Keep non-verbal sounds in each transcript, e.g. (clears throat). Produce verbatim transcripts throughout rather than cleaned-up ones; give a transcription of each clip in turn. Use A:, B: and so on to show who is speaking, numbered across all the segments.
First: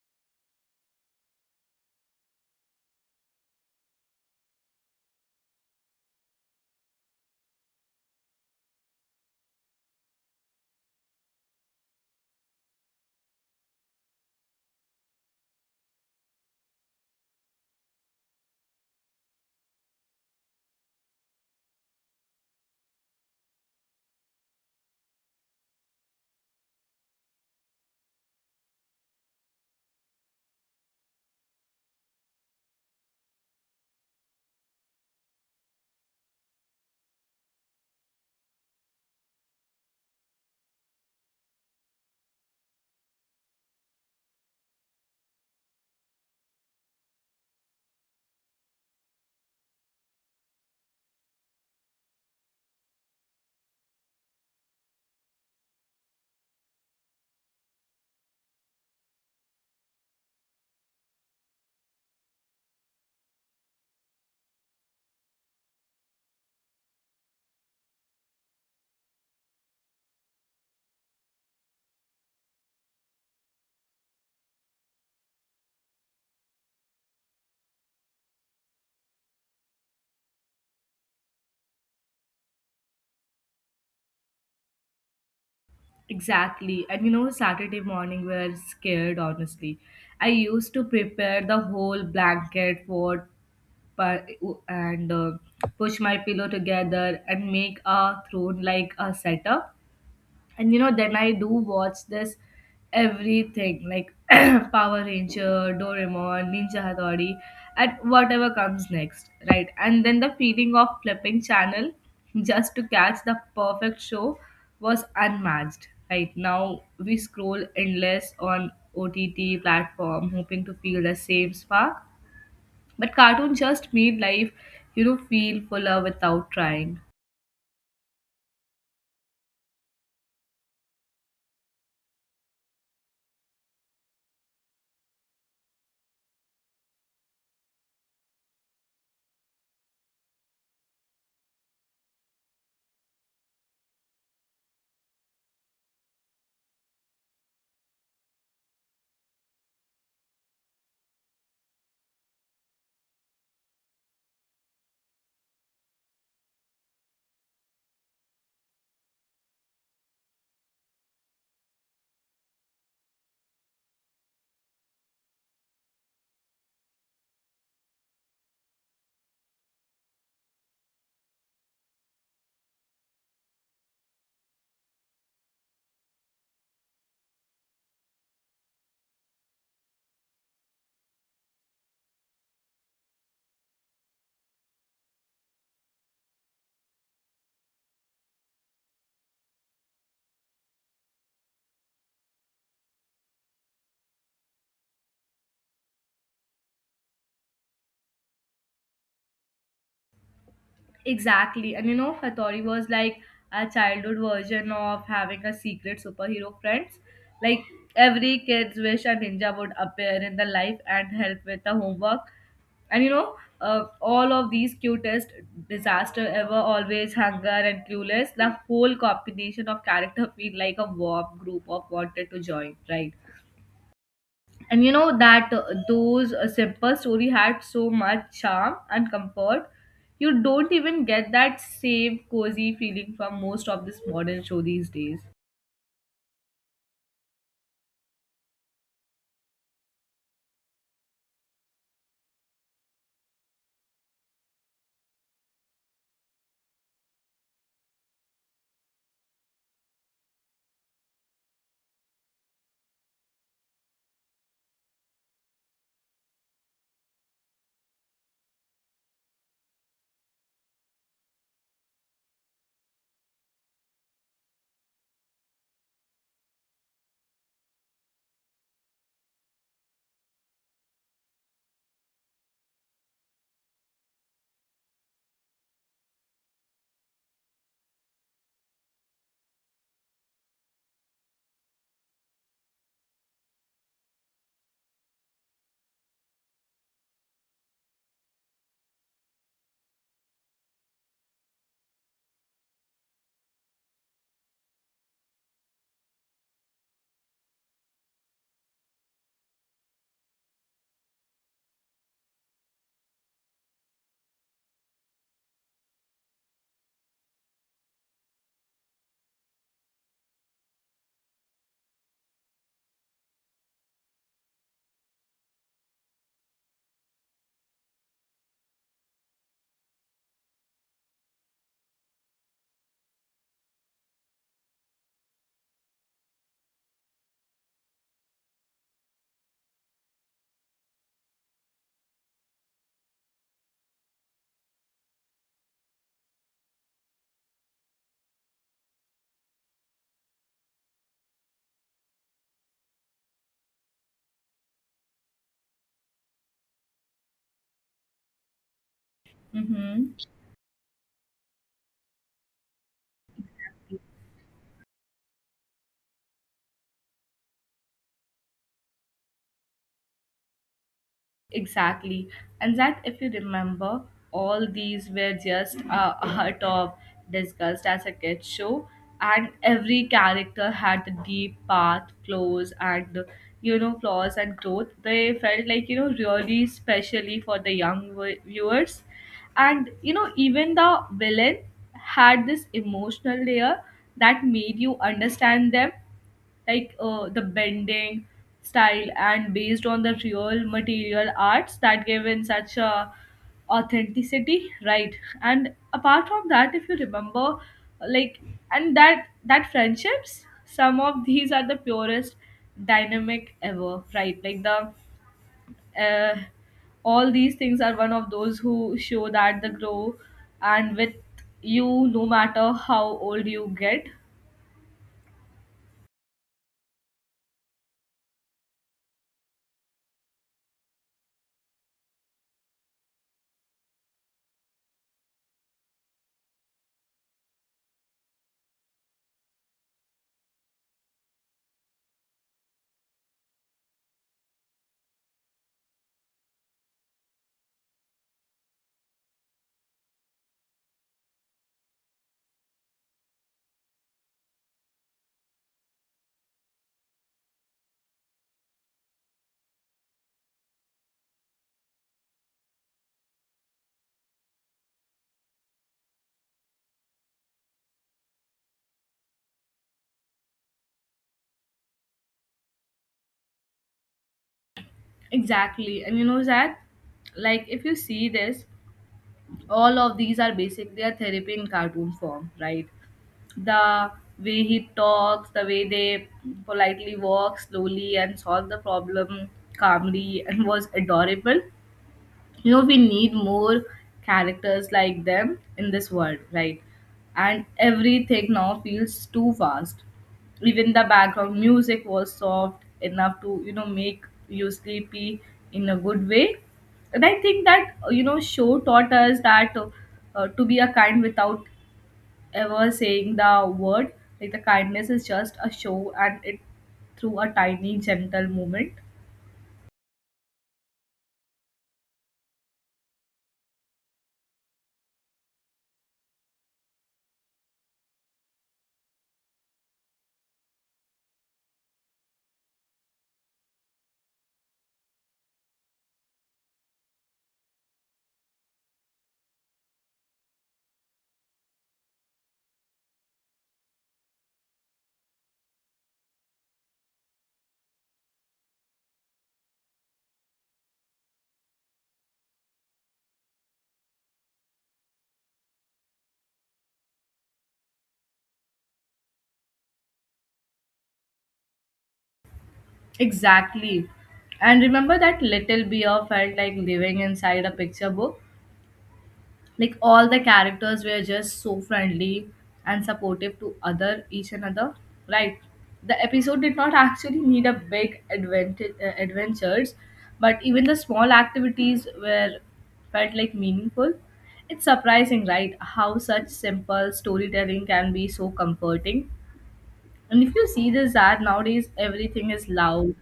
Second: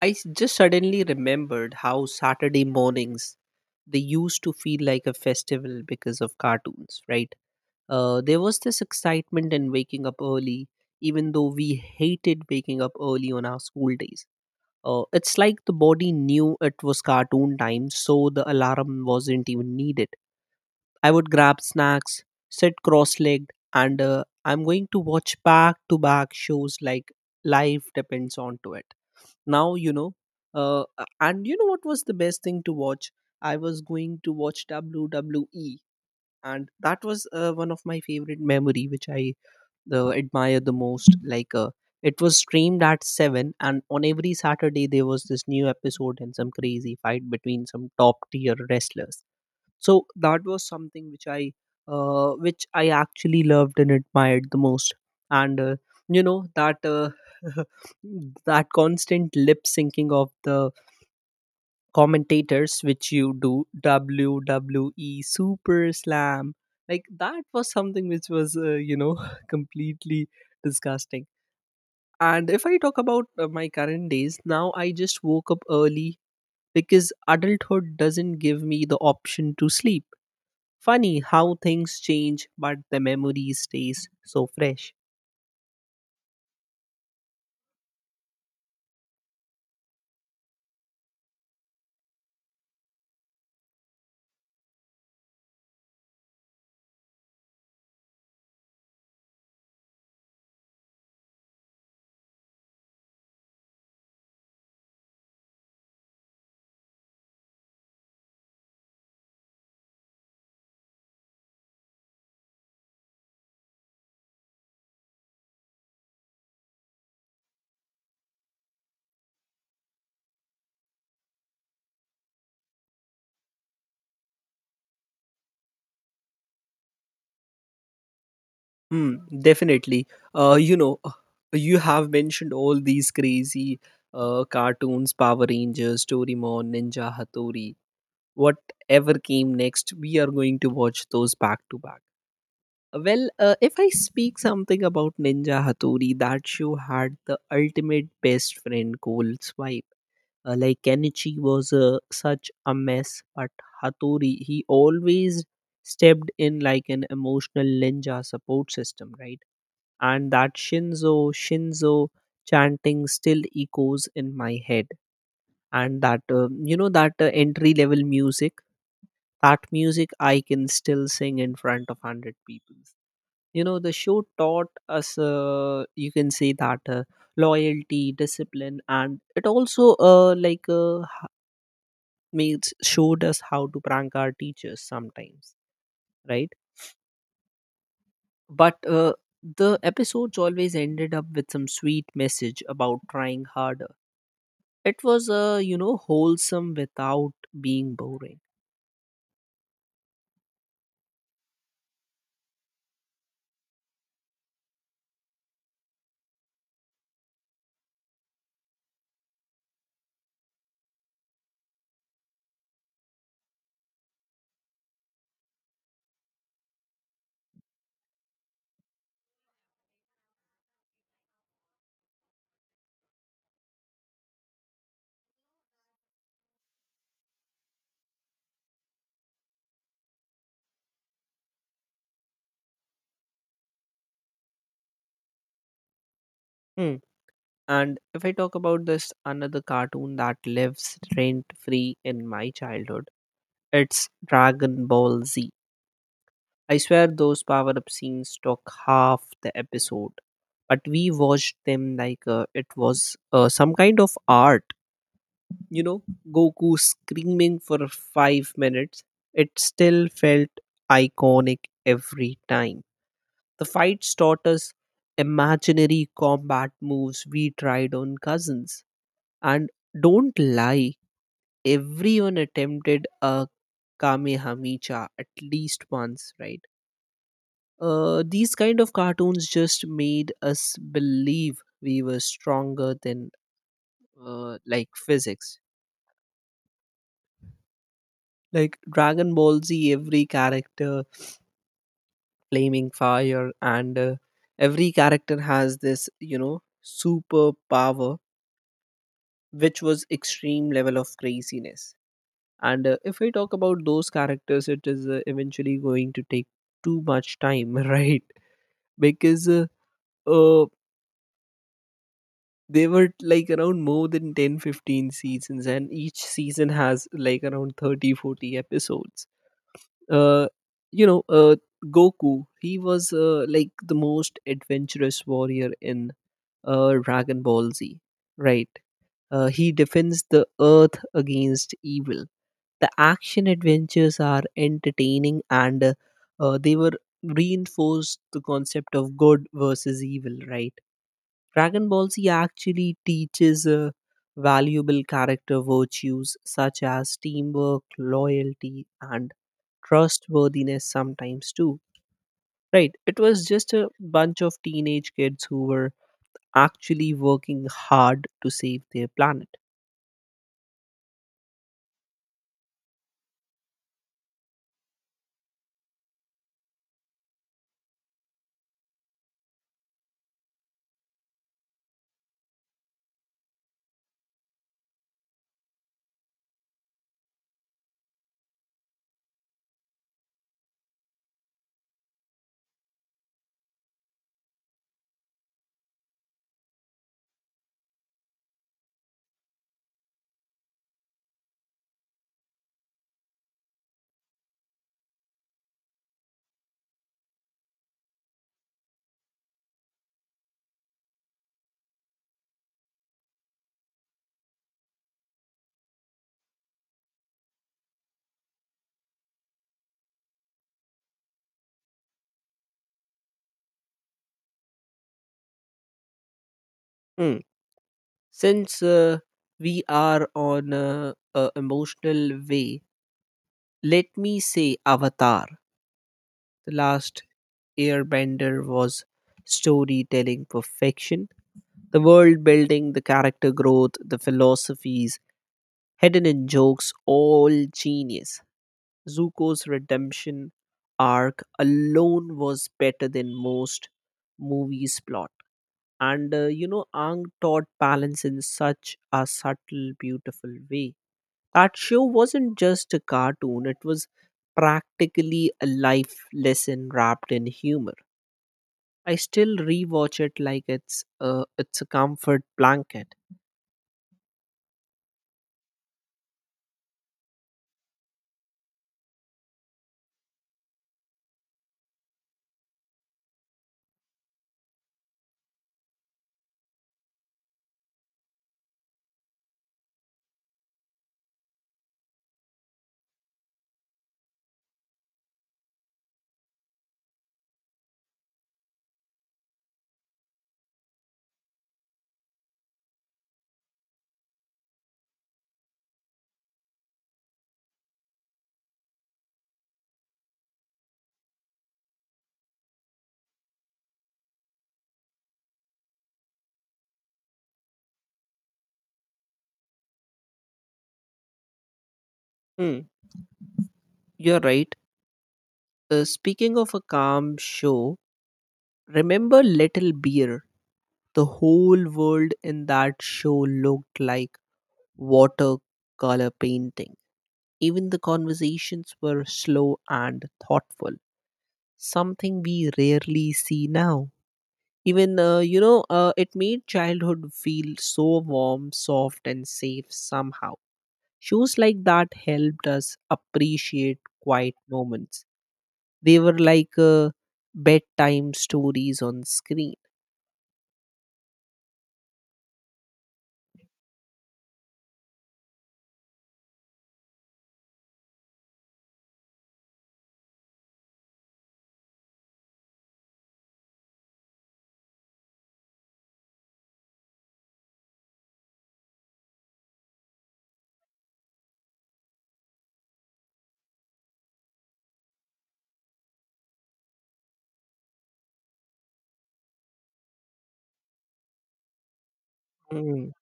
A: I s- just suddenly remembered how Saturday mornings they used to feel like a festival because of cartoons, right? Uh, there was this excitement in waking up early, even though we hated waking up early on our school days. Uh, it's like the body knew it was cartoon time, so the alarm wasn't even needed. I would grab snacks, sit cross legged, and uh, I'm going to watch back to back shows like life depends on to it. Now, you know, uh, a- and you know what was the best thing to watch? I was going to watch W W E, and that was uh, one of my favorite memory, which I uh, admire the most. Like, uh, it was streamed at seven, and on every Saturday there was this new episode and some crazy fight between some top tier wrestlers. So that was something which i uh, which i actually loved and admired the most. And uh, you know that uh, (laughs) that constant lip syncing of the commentators, which you do W W E Super Slam. Like, that was something which was uh, you know (laughs) completely disgusting. And if I talk about uh, my current days, now I just woke up early because adulthood doesn't give me the option to sleep. Funny how things change, but the memory stays so fresh.
B: Exactly. And you know, Saturday morning we are scared, honestly. I used to prepare the whole blanket for pa- and uh, push my pillow together and make a throne like a setup, and you know, then I do watch this everything like (clears throat) Power Ranger, Doraemon, Ninja Hattori, and whatever comes next, right? And then the feeling of flipping channel (laughs) just to catch the perfect show was unmatched. Right now we scroll endless on O T T platform hoping to feel the same spark, but cartoon just made life, you know feel fuller without trying.
A: Hmm, definitely. Uh, you know, uh, you have mentioned all these crazy uh, cartoons: Power Rangers, Doraemon, Ninja Hattori, whatever came next. We are going to watch those back to back. Uh, Well, uh, if I speak something about Ninja Hattori, that show had the ultimate best friend goal swipe. Uh, like Kenichi was uh, such a mess, but Hattori, he always stepped in like an emotional ninja support system, right? And that Shinzo, Shinzo chanting still echoes in my head. And that, uh, you know, that uh, entry level music, that music I can still sing in front of a hundred people. You know, the show taught us, uh, you can say that uh, loyalty, discipline, and it also, uh, like, uh, mates showed us how to prank our teachers sometimes, right? But uh, the episodes always ended up with some sweet message about trying harder. It was, uh, you know, wholesome without being boring.
B: Exactly. And you know, Hattori was like a childhood version of having a secret superhero friends. Like every kid's wish a ninja would appear in the life and help with the homework. And you know, uh, all of these cutest disaster ever, always hunger and clueless, the whole combination of character feel like a warm group of wanted to join, right? And you know that uh, those uh, simple story had so much charm and comfort. You don't even get that same cozy feeling from most of this modern show these days.
A: Hmm. And if I talk about this another cartoon that lives rent free in my childhood, it's Dragon Ball Z. I swear those power up scenes took half the episode, but we watched them like uh, it was uh, some kind of art. You know, Goku screaming for five minutes, it still felt iconic every time. The fights taught us imaginary combat moves we tried on cousins, and don't lie, everyone attempted a kamehameha at least once, right? Uh, these kind of cartoons just made us believe we were stronger than uh, like physics. Like Dragon Ball Z, every character flaming fire, and uh, every character has this you know superpower, which was extreme level of craziness. And uh, if we talk about those characters, it is uh, eventually going to take too much time. (laughs) Right. Because uh, uh, they were like around more than ten, fifteen seasons, and each season has like around thirty, forty episodes. uh, you know uh, Goku, he was uh, like the most adventurous warrior in uh, Dragon Ball Z, right? Uh, he defends the earth against evil. The action adventures are entertaining, and uh, uh, they were reinforced the concept of good versus evil, right? Dragon Ball Z actually teaches uh, valuable character virtues such as teamwork, loyalty, and
B: Mm-hmm.
A: trustworthiness sometimes too. Right. It was just a bunch of teenage kids who were actually working hard to save their planet.
B: Exactly. And that, if you remember, all these were just a hut of discussed as a kid show, and every character had the deep path, flaws, and you know, flaws and growth. They felt like you know, really specially for the young vi- viewers, and you know, even the villain had this emotional layer that made you understand them, like uh, the bending style and based on the real material arts that gave in such a authenticity, right? And apart from that, if you remember, like and that that friendships some of these are the purest dynamic ever, right? Like the uh, all these things are one of those who show that the grow and with you, no matter how old you get.
A: Hmm. Since uh, we are on a, a emotional way, let me say Avatar. The Last Airbender was storytelling perfection. The world building, the character growth, the philosophies hidden in jokes, all genius. Zuko's redemption arc alone was better than most movies' plot. And uh, you know, Ang taught balance in such a subtle, beautiful way. That show wasn't just a cartoon, it was practically a life lesson wrapped in humor. I still rewatch it like it's a, it's a comfort blanket.
B: Exactly. And you know, Zach, like if you see this, all of these are basic. They are therapy in cartoon form, right? The way he talks, the way they politely walk slowly and solve the problem calmly and was adorable. You know, we need more characters like them in this world, right? And everything now feels too fast. Even the background music was soft enough to you know make you sleepy, in a good way. And I think that uh, you know, show taught us that uh, uh, to be a kind without ever saying the word, like the kindness is just a show and it through a tiny gentle movement.
A: Hmm, you're right. Uh, speaking of a calm show, remember Little Beer? The whole world in that show looked like watercolor painting. Even the conversations were slow and thoughtful, something we rarely see now. Even, uh, you know, uh, it made childhood feel so warm, soft, and safe somehow. Shows like that helped us appreciate quiet moments. They were like uh, bedtime stories on screen.
B: Exactly. And remember that Little Beer felt like living inside a picture book? Like all the characters were just so friendly and supportive to other each another. Right. The episode did not actually need a big advent- uh, adventures, but even the small activities were felt like meaningful. It's surprising, right? How such simple storytelling can be so comforting. And if you see this ad nowadays, everything is
A: Mm,
B: loud,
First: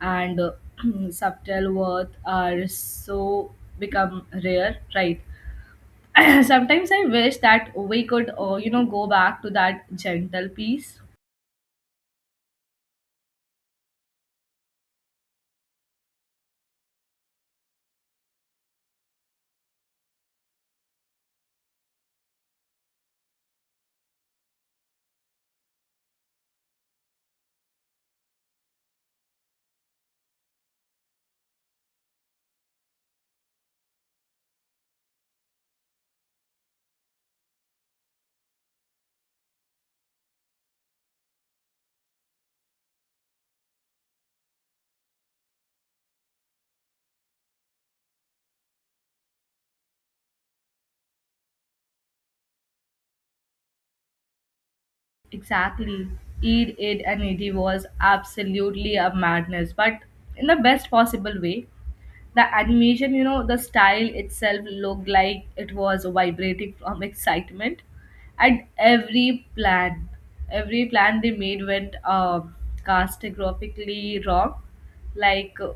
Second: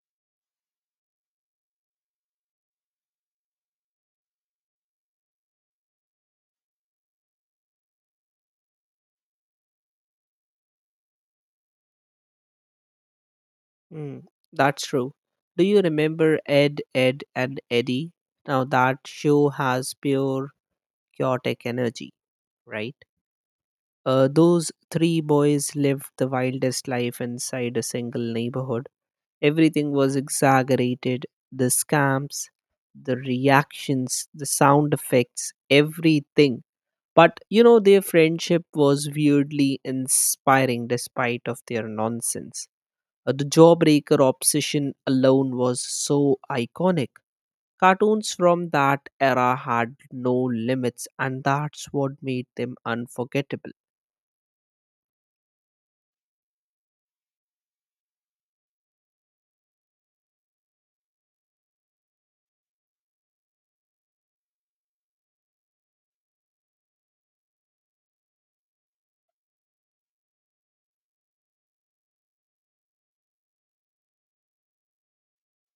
B: and uh, (clears throat) subtle worth are so become rare, right? (clears throat) Sometimes I wish that we could, uh, you know, go back to that gentle peace.
A: mm, that's true. Do you remember Ed, Ed, and Eddie? Now that show has pure chaotic energy, right? Uh, those three boys lived the wildest life inside a single neighborhood. Everything was exaggerated: the scamps, the reactions, the sound effects, everything. But you know, their friendship was weirdly inspiring despite of their nonsense. Uh, the jawbreaker obsession alone was so iconic. Cartoons from that era had no limits, and that's what made them unforgettable.
B: Exactly. Eid, Id, and Idi was absolutely a madness, but in the best possible way. The animation, you know, the style itself looked like it was vibrating from (laughs) excitement. And every plan, every plan they made went uh, catastrophically wrong. Like, uh,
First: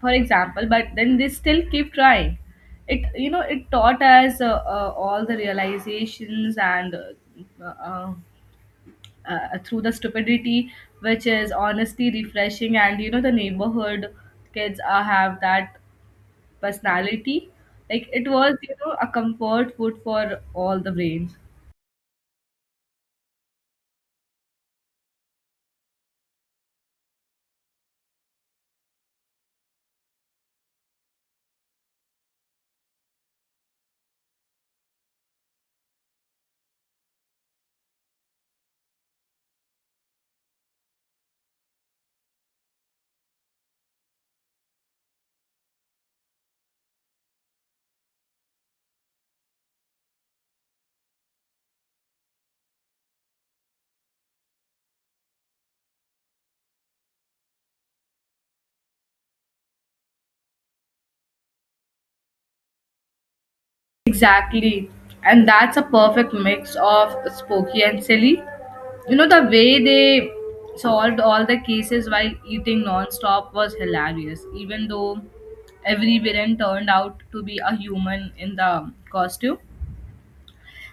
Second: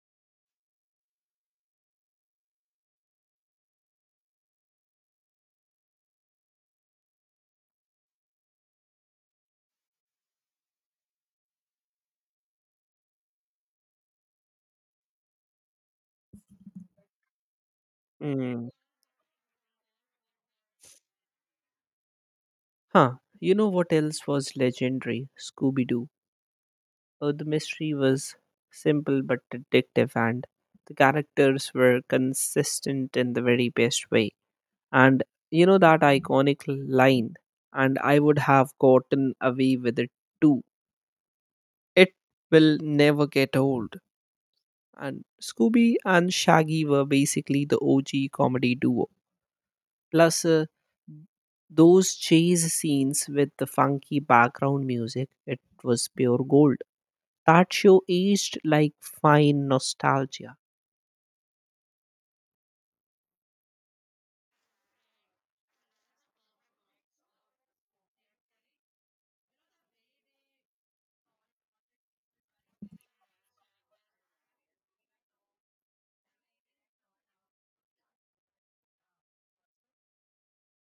B: for example, but then they still keep trying. It, you know, it taught us uh, uh, all the realizations and uh, uh, uh, through the stupidity, which is honestly refreshing. And you know, the neighborhood kids uh, have that personality, like it was you know a comfort food for all the brains.
A: Huh, you know what else was legendary? Scooby Doo. Uh, the mystery was simple but addictive, and the characters were consistent in the very best way. And you know that iconic line, "And I would have gotten away with it too." It will never get old. And Scooby and Shaggy were basically the O G comedy duo. Plus, uh, those chase scenes with the funky background music, it was pure gold. That show aged like fine nostalgia.
B: Exactly. And that's a perfect mix of spooky and silly. You know, the way they solved all the cases while eating non-stop was hilarious, even though every villain turned out to be a human in the costume.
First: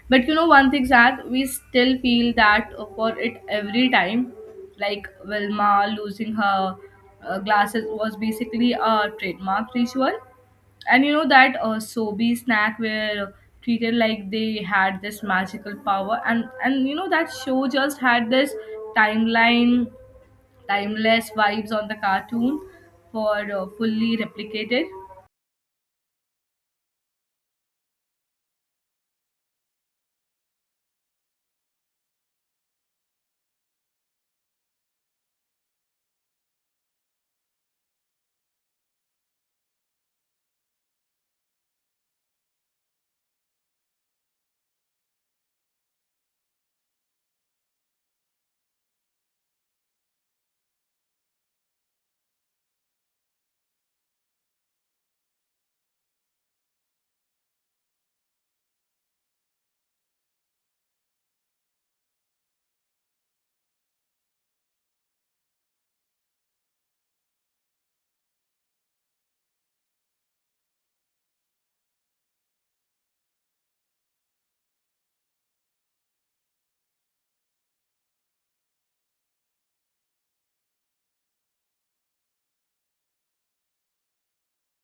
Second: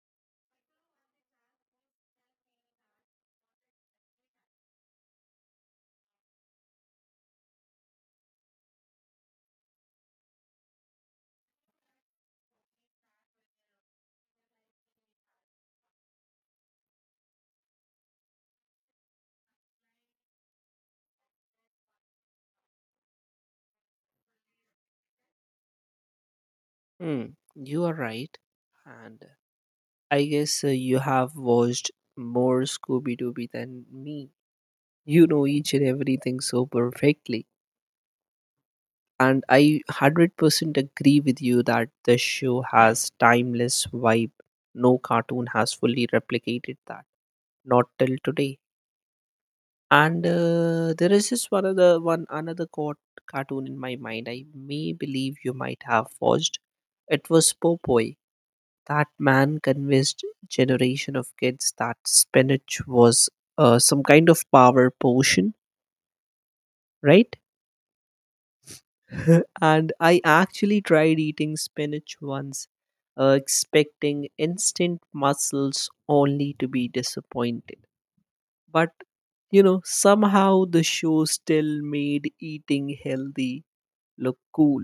B: But you know, one thing sad, we still feel that for it every time. Like Wilma losing her uh, glasses was basically a trademark ritual. And you know, that uh, Sobe snack were treated like they had this magical power. And, and you know, that show just had this timeline, timeless vibes on the cartoon for uh, fully replicated.
A: Hmm, you are right. And uh, I guess uh, you have watched more Scooby Dooby than me. You know each and everything so perfectly. And I one hundred percent agree with you that the show has timeless vibe. No cartoon has fully replicated that. Not till today. And uh, there is this one other one another cot- cartoon in my mind. I may believe you might have watched. It was Popoy. That man convinced generation of kids that spinach was uh, some kind of power potion, right? (laughs) And I actually tried eating spinach once, uh, expecting instant muscles, only to be disappointed. But you know, somehow the show still made eating healthy look cool.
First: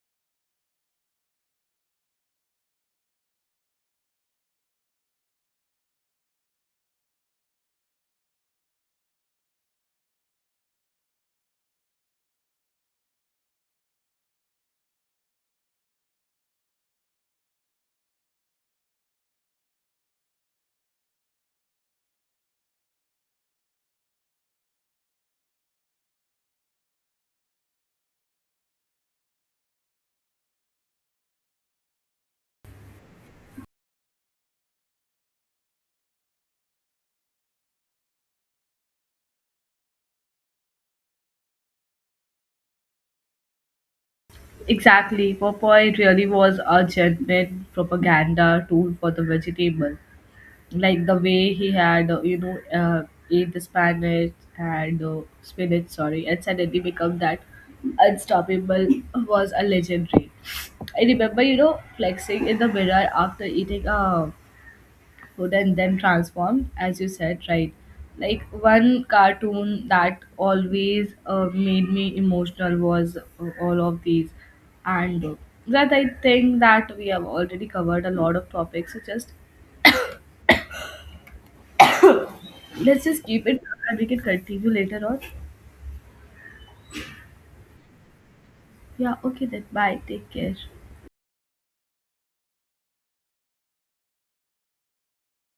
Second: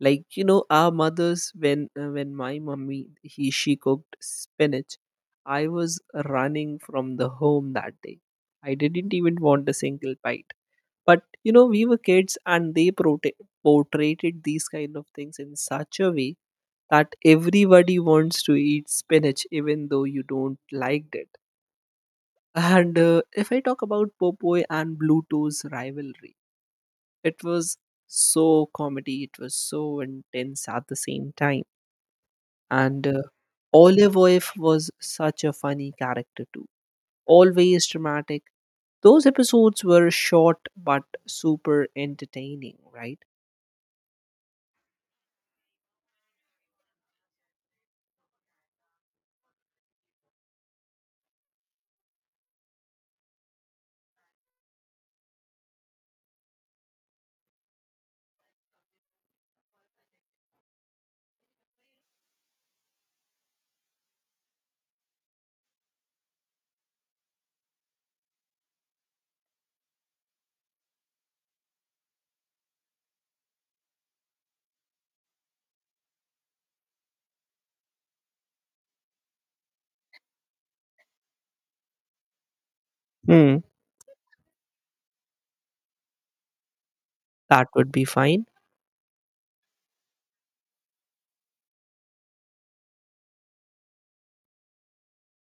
A: Like, you know, our mothers, when uh, when my mummy he she cooked spinach, I was running from the home that day. I didn't even want a single bite. But you know, we were kids, and they prote- portrayed these kind of things in such a way that everybody wants to eat spinach, even though you don't like it. And uh, if I talk about Popoy and Bluetooth's rivalry, it was so comedy, it was so intense at the same time. And uh, Olive Oif was such a funny character too, always dramatic. Those episodes were short but super entertaining, right?
B: Exactly. Popeye really was a genuine propaganda tool for the vegetable. Like the way he had, uh, you know, uh, ate the spinach and uh, spinach, sorry, and suddenly become that unstoppable was a legendary. I remember, you know, flexing in the mirror after eating a food and then transformed as you said, right? Like one cartoon that always uh, made me emotional was uh, all of these. And uh, that I think that we have already covered a lot of topics, so just let's just keep it,
A: Hmm.
B: and we can continue later on.
A: That would be fine.
B: Yeah, okay, then bye, take care.